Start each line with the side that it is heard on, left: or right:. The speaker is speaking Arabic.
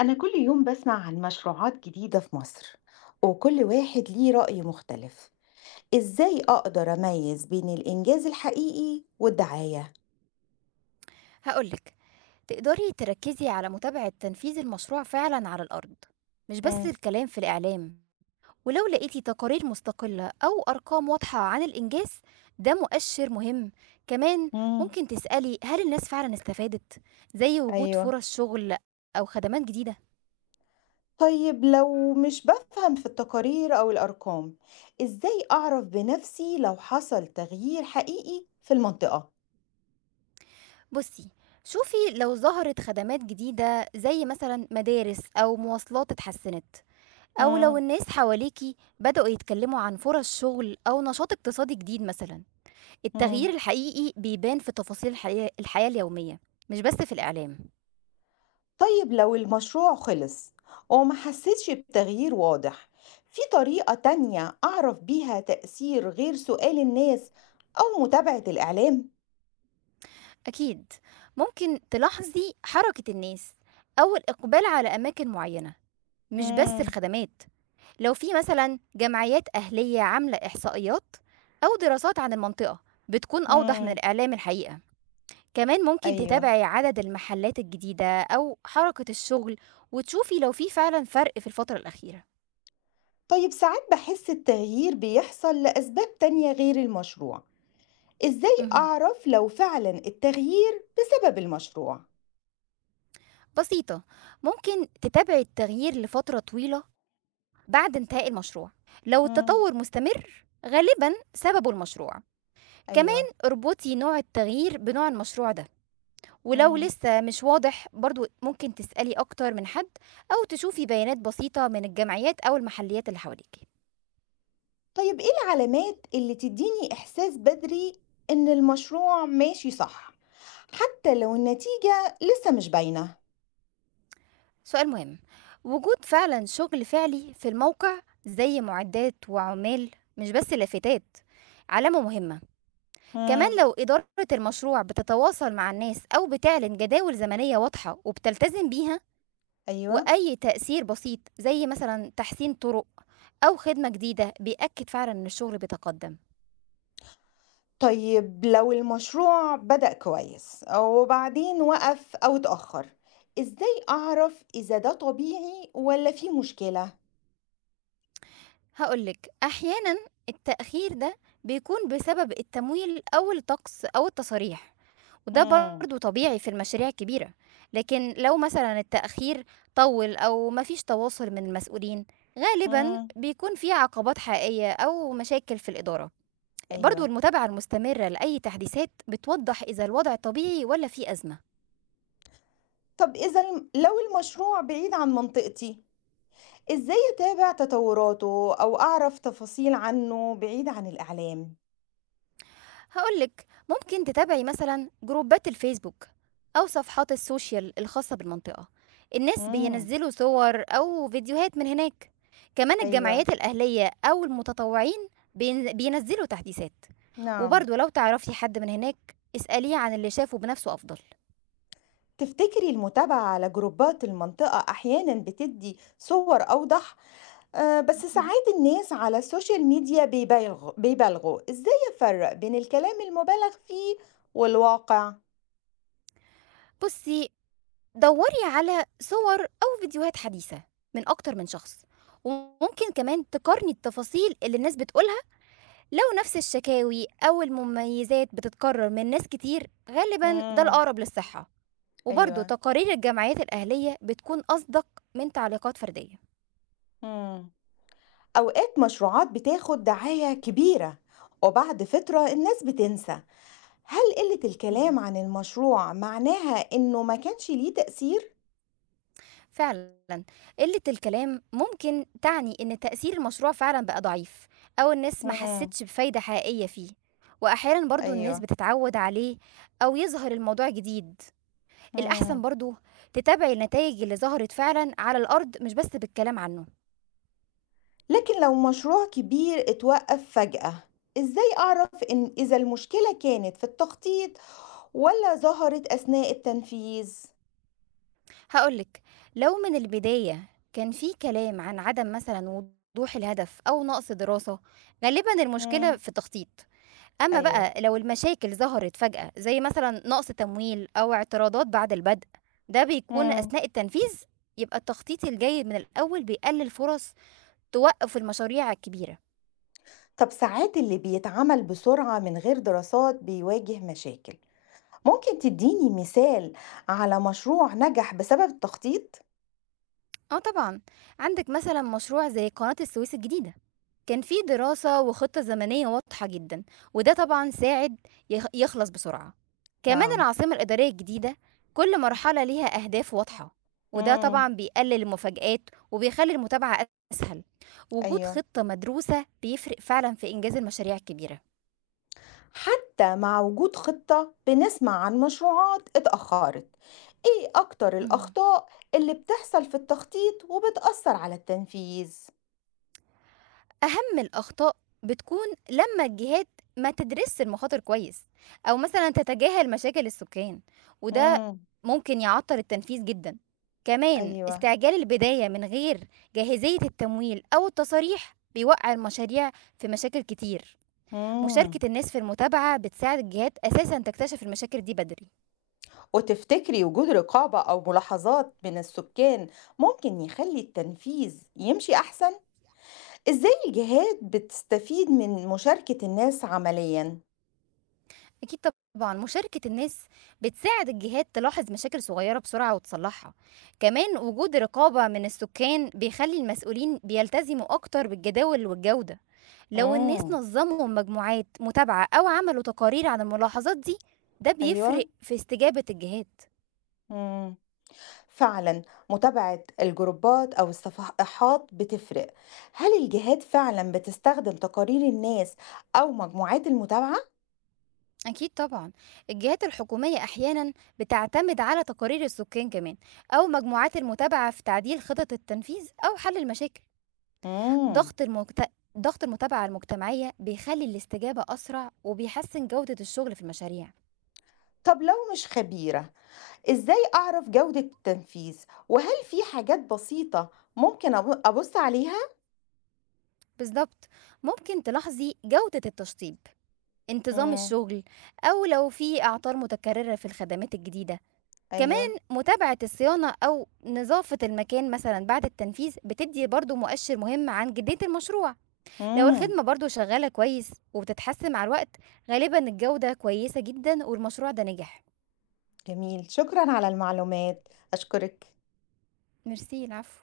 left: أنا كل يوم بسمع عن مشروعات جديدة في مصر، وكل واحد ليه رأي مختلف. إزاي أقدر أميز بين الإنجاز الحقيقي والدعاية؟
right: هقولك، تقدري تركزي على متابعة تنفيذ المشروع فعلا على الأرض، مش بس
left: مم.
right: الكلام في الإعلام. ولو لقيتي تقارير مستقلة أو أرقام واضحة عن الإنجاز، ده مؤشر مهم. كمان
left: مم.
right: ممكن تسألي هل الناس فعلا استفادت، زي وجود
left: ايوه.
right: فرص شغل أو خدمات جديدة.
left: طيب لو مش بفهم في التقارير أو الأرقام، إزاي أعرف بنفسي لو حصل تغيير حقيقي في المنطقة؟
right: بصي، شوفي لو ظهرت خدمات جديدة زي مثلا مدارس أو مواصلات اتحسنت، أو لو
left: مم.
right: الناس حواليكي بدأوا يتكلموا عن فرص شغل أو نشاط اقتصادي جديد مثلا. التغيير
left: مم.
right: الحقيقي بيبان في تفاصيل الحياة اليومية، مش بس في الإعلام.
left: طيب لو المشروع خلص وما حسيتش بتغيير واضح، في طريقة تانية أعرف بيها تأثير غير سؤال الناس أو متابعة الإعلام؟
right: أكيد ممكن تلاحظي حركة الناس أو الإقبال على أماكن معينة، مش بس
left: مم.
right: الخدمات. لو في مثلا جمعيات أهلية عاملة إحصائيات أو دراسات عن المنطقة، بتكون أوضح من
left: مم.
right: الإعلام الحقيقة. كمان ممكن
left: أيوة.
right: تتابعي عدد المحلات الجديدة أو حركة الشغل، وتشوفي لو في فعلا فرق في الفترة الأخيرة.
left: طيب ساعات بحس التغيير بيحصل لأسباب تانية غير المشروع، إزاي
right: مهم.
left: أعرف لو فعلا التغيير بسبب المشروع؟
right: بسيطة، ممكن تتابعي التغيير لفترة طويلة بعد انتهاء المشروع. لو
left: مم.
right: التطور مستمر غالبا سببه المشروع. كمان
left: أيوة.
right: اربطي نوع التغيير بنوع المشروع ده، ولو
left: مم.
right: لسه مش واضح برضو ممكن تسألي أكتر من حد، أو تشوفي بيانات بسيطة من الجمعيات أو المحليات اللي حواليك.
left: طيب إيه العلامات اللي تدّيني إحساس بدري إن المشروع ماشي صح، حتى لو النتيجة لسه مش باينة؟
right: سؤال مهم. وجود فعلا شغل فعلي في الموقع زي معدات وعمال، مش بس لافتات، علامة مهمة. كمان
left: إمم.
right: لو إدارة المشروع بتتواصل مع الناس أو بتعلن جداول زمنية واضحة وبتلتزم بيها،
left: أيوه.
right: وأي تأثير بسيط زي مثلًا تحسين طرق أو خدمة جديدة بيأكد فعلًا إن الشغل بيتقدم.
left: طيب لو المشروع بدأ كويس وبعدين وقف أو اتأخر، إزاي أعرف إذا ده طبيعي والّا في مشكلة؟
right: هاقول لِك، أحيانًا التأخير ده بيكون بسبب التمويل أو الطقس أو التصاريح، وده
left: إمم.
right: برضه طبيعي في المشاريع الكبيرة، لكن لو مثلًا التأخير طوّل أو ما فيش تواصل من المسؤولين، غالبًا
left: إمم.
right: بيكون في عقبات حقيقية أو مشاكل في الإدارة. برضه
left: أيوه.
right: المتابعة المستمرة لأي تحديثات بتوضح إذا الوضع طبيعي والّا في أزمة.
left: طب إذا الم لو المشروع بعيد عن منطقتي، إزاي أتابع تطوراته أو أعرف تفاصيل عنه بعيد عن الإعلام؟
right: هقولك، ممكن تتابعي مثلا جروبات الفيسبوك أو صفحات السوشيال الخاصة بالمنطقة. الناس
left: امم.
right: بينزلوا صور أو فيديوهات من هناك. كمان
left: أيوه.
right: الجمعيات الأهلية أو المتطوعين بينزلوا تحديثات.
left: نعم.
right: وبرضه لو تعرفي حد من هناك، اسأليه عن اللي شافه بنفسه أفضل.
left: تفتكري المتابعة على جروبات المنطقة أحيانًا بتدّي صور أوضح؟ بس
right: مهم.
left: ساعات الناس على السوشيال ميديا بيبالغوا، إزاي أفرّق بين الكلام المُبالغ فيه والواقع؟
right: بصي، دوري على صور أو فيديوهات حديثة من أكتر من شخص، وممكن كمان تقارني التفاصيل اللي الناس بتقولها. لو نفس الشكاوي أو المميزات بتتكرر من ناس كتير، غالبا ده
left: امم.
right: الأقرب للصحة. وبرضه
left: أيوه.
right: تقارير الجمعيات الأهلية بتكون أصدق من تعليقات فردية.
left: امم. أوقات مشروعات بتاخد دعاية كبيرة، وبعد فترة الناس بتنسى. هل قِلّة
right: مهم.
left: الكلام عن المشروع معناها إنه ما كانش ليه تأثير؟
right: فعلا، قلة الكلام ممكن تعني إن تأثير المشروع فعلا بقى ضعيف، أو الناس ما
left: امم.
right: حستش بفايدة حقيقية فيه. وأحيانا برضو الناس
left: أيوه.
right: بتتعود عليه، أو يظهر الموضوع جديد. الأحسن
left: امم.
right: برضو تتابعي النتائج اللي ظهرت فعلا على الأرض، مش بس بالكلام عنه.
left: لكن لو مشروع كبير اتوقف فجأة، إزاي أعرف إذا المشكلة كانت في التخطيط ولا ظهرت أثناء التنفيذ؟
right: هاقول لِك، لو من البداية كان في كلام عن عدم مثلًا وضوح الهدف أو نقص دراسة، غالبًا المشكلة
left: مم.
right: في التخطيط. أمّا
left: أيوه.
right: بقى لو المشاكل ظهرت فجأة زي مثلًا نقص تمويل أو اعتراضات بعد البدء، ده بيكون
left: مم.
right: أثناء التنفيذ. يبقى التخطيط الجيد من الأول بيقلل فرص توقف المشاريع الكبيرة.
left: طب ساعات اللي بيتعمل بسرعة من غير دراسات بيواجه مشاكل، ممكن تديني مثال على مشروع نجح بسبب التخطيط؟
right: آه طبعًا، عندك مثلًا مشروع زي قناة السويس الجديدة، كان في دراسة وخطة زمنية واضحة جدًا، وده طبعًا ساعد يخلص بسرعة. كمان
left: نعم.
right: العاصمة الإدارية الجديدة، كل مرحلة ليها أهداف واضحة، وده
left: مم.
right: طبعًا بيقلل المفاجآت وبيخلي المتابعة أسهل. وجود
left: أيوه.
right: خطة مدروسة بيفرق فعلًا في إنجاز المشاريع الكبيرة.
left: حتى مع وجود خطة بنسمع عن مشروعات اتأخرت. ايه اكتر
right: مم.
left: الأخطاء اللي بتحصل في التخطيط وبتأثر على التنفيذ؟
right: أهم الأخطاء بتكون لمّا الجهات ما تدرسش المخاطر كويس، أو مثلًا تتجاهل مشاكل السكان، وده
left: مم.
right: ممكن يعطّل التنفيذ جدًا. كمان
left: ايوه.
right: استعجال البداية من غير جاهزية التمويل أو التصاريح بيوقّع المشاريع في مشاكل كتير.
left: مم.
right: مشاركة الناس في المتابعة بتساعد الجهات أساسًا تكتشف المشاكل دي بدري.
left: وتفتكري وجود رقابة أو ملاحظات من السكان ممكن يخلي التنفيذ يمشي أحسن؟ إزاي الجهات بتستفيد من مشاركة الناس عمليا؟
right: أكيد طبعًا، مشاركة الناس بتساعد الجهات تلاحظ مشاكل صغيرة بسرعة وتصلحها. كمان وجود رقابة من السكان بيخلّي المسؤولين بيلتزموا أكتر بالجداول والجودة. لو الناس
left: مم.
right: نظموا مجموعات متابعة أو عملوا تقارير عن الملاحظات دي، ده بيفرق
left: أيوة.
right: في استجابة الجهات.
left: مم. فعلا متابعة الجروبات أو الصفحات بتفرق. هل الجهات فعلا بتستخدم تقارير الناس أو مجموعات المتابعة؟
right: أكيد طبعًا، الجهات الحكومية أحيانًا بتعتمد على تقارير السكان، كمان أو مجموعات المتابعة، في تعديل خطط التنفيذ أو حل المشاكل.
left: مم.
right: ضغط المجت... ضغط المتابعة المجتمعية بيخلي الاستجابة أسرع وبيحسن جودة الشغل في المشاريع.
left: طب لو مش خبيرة، إزاي أعرف جودة التنفيذ؟ وهل في حاجات بسيطة ممكن أبص عليها؟
right: بالظبط، ممكن تلاحظي جودة التشطيب، انتظام
left: مم.
right: الشغل، أو لو في أعطال متكررة في الخدمات الجديدة. كمان
left: أيوة.
right: متابعة الصيانة أو نظافة المكان مثلا بعد التنفيذ بتدي برضو مؤشر مهم عن جدية المشروع. لو
left: مم.
right: الخدمة برضو شغالة كويس وبتتحسن مع الوقت، غالبا الجودة كويسة جدا والمشروع ده نجح.
left: جميل، شكرا على المعلومات. أشكرك.
right: ميرسي، العفو.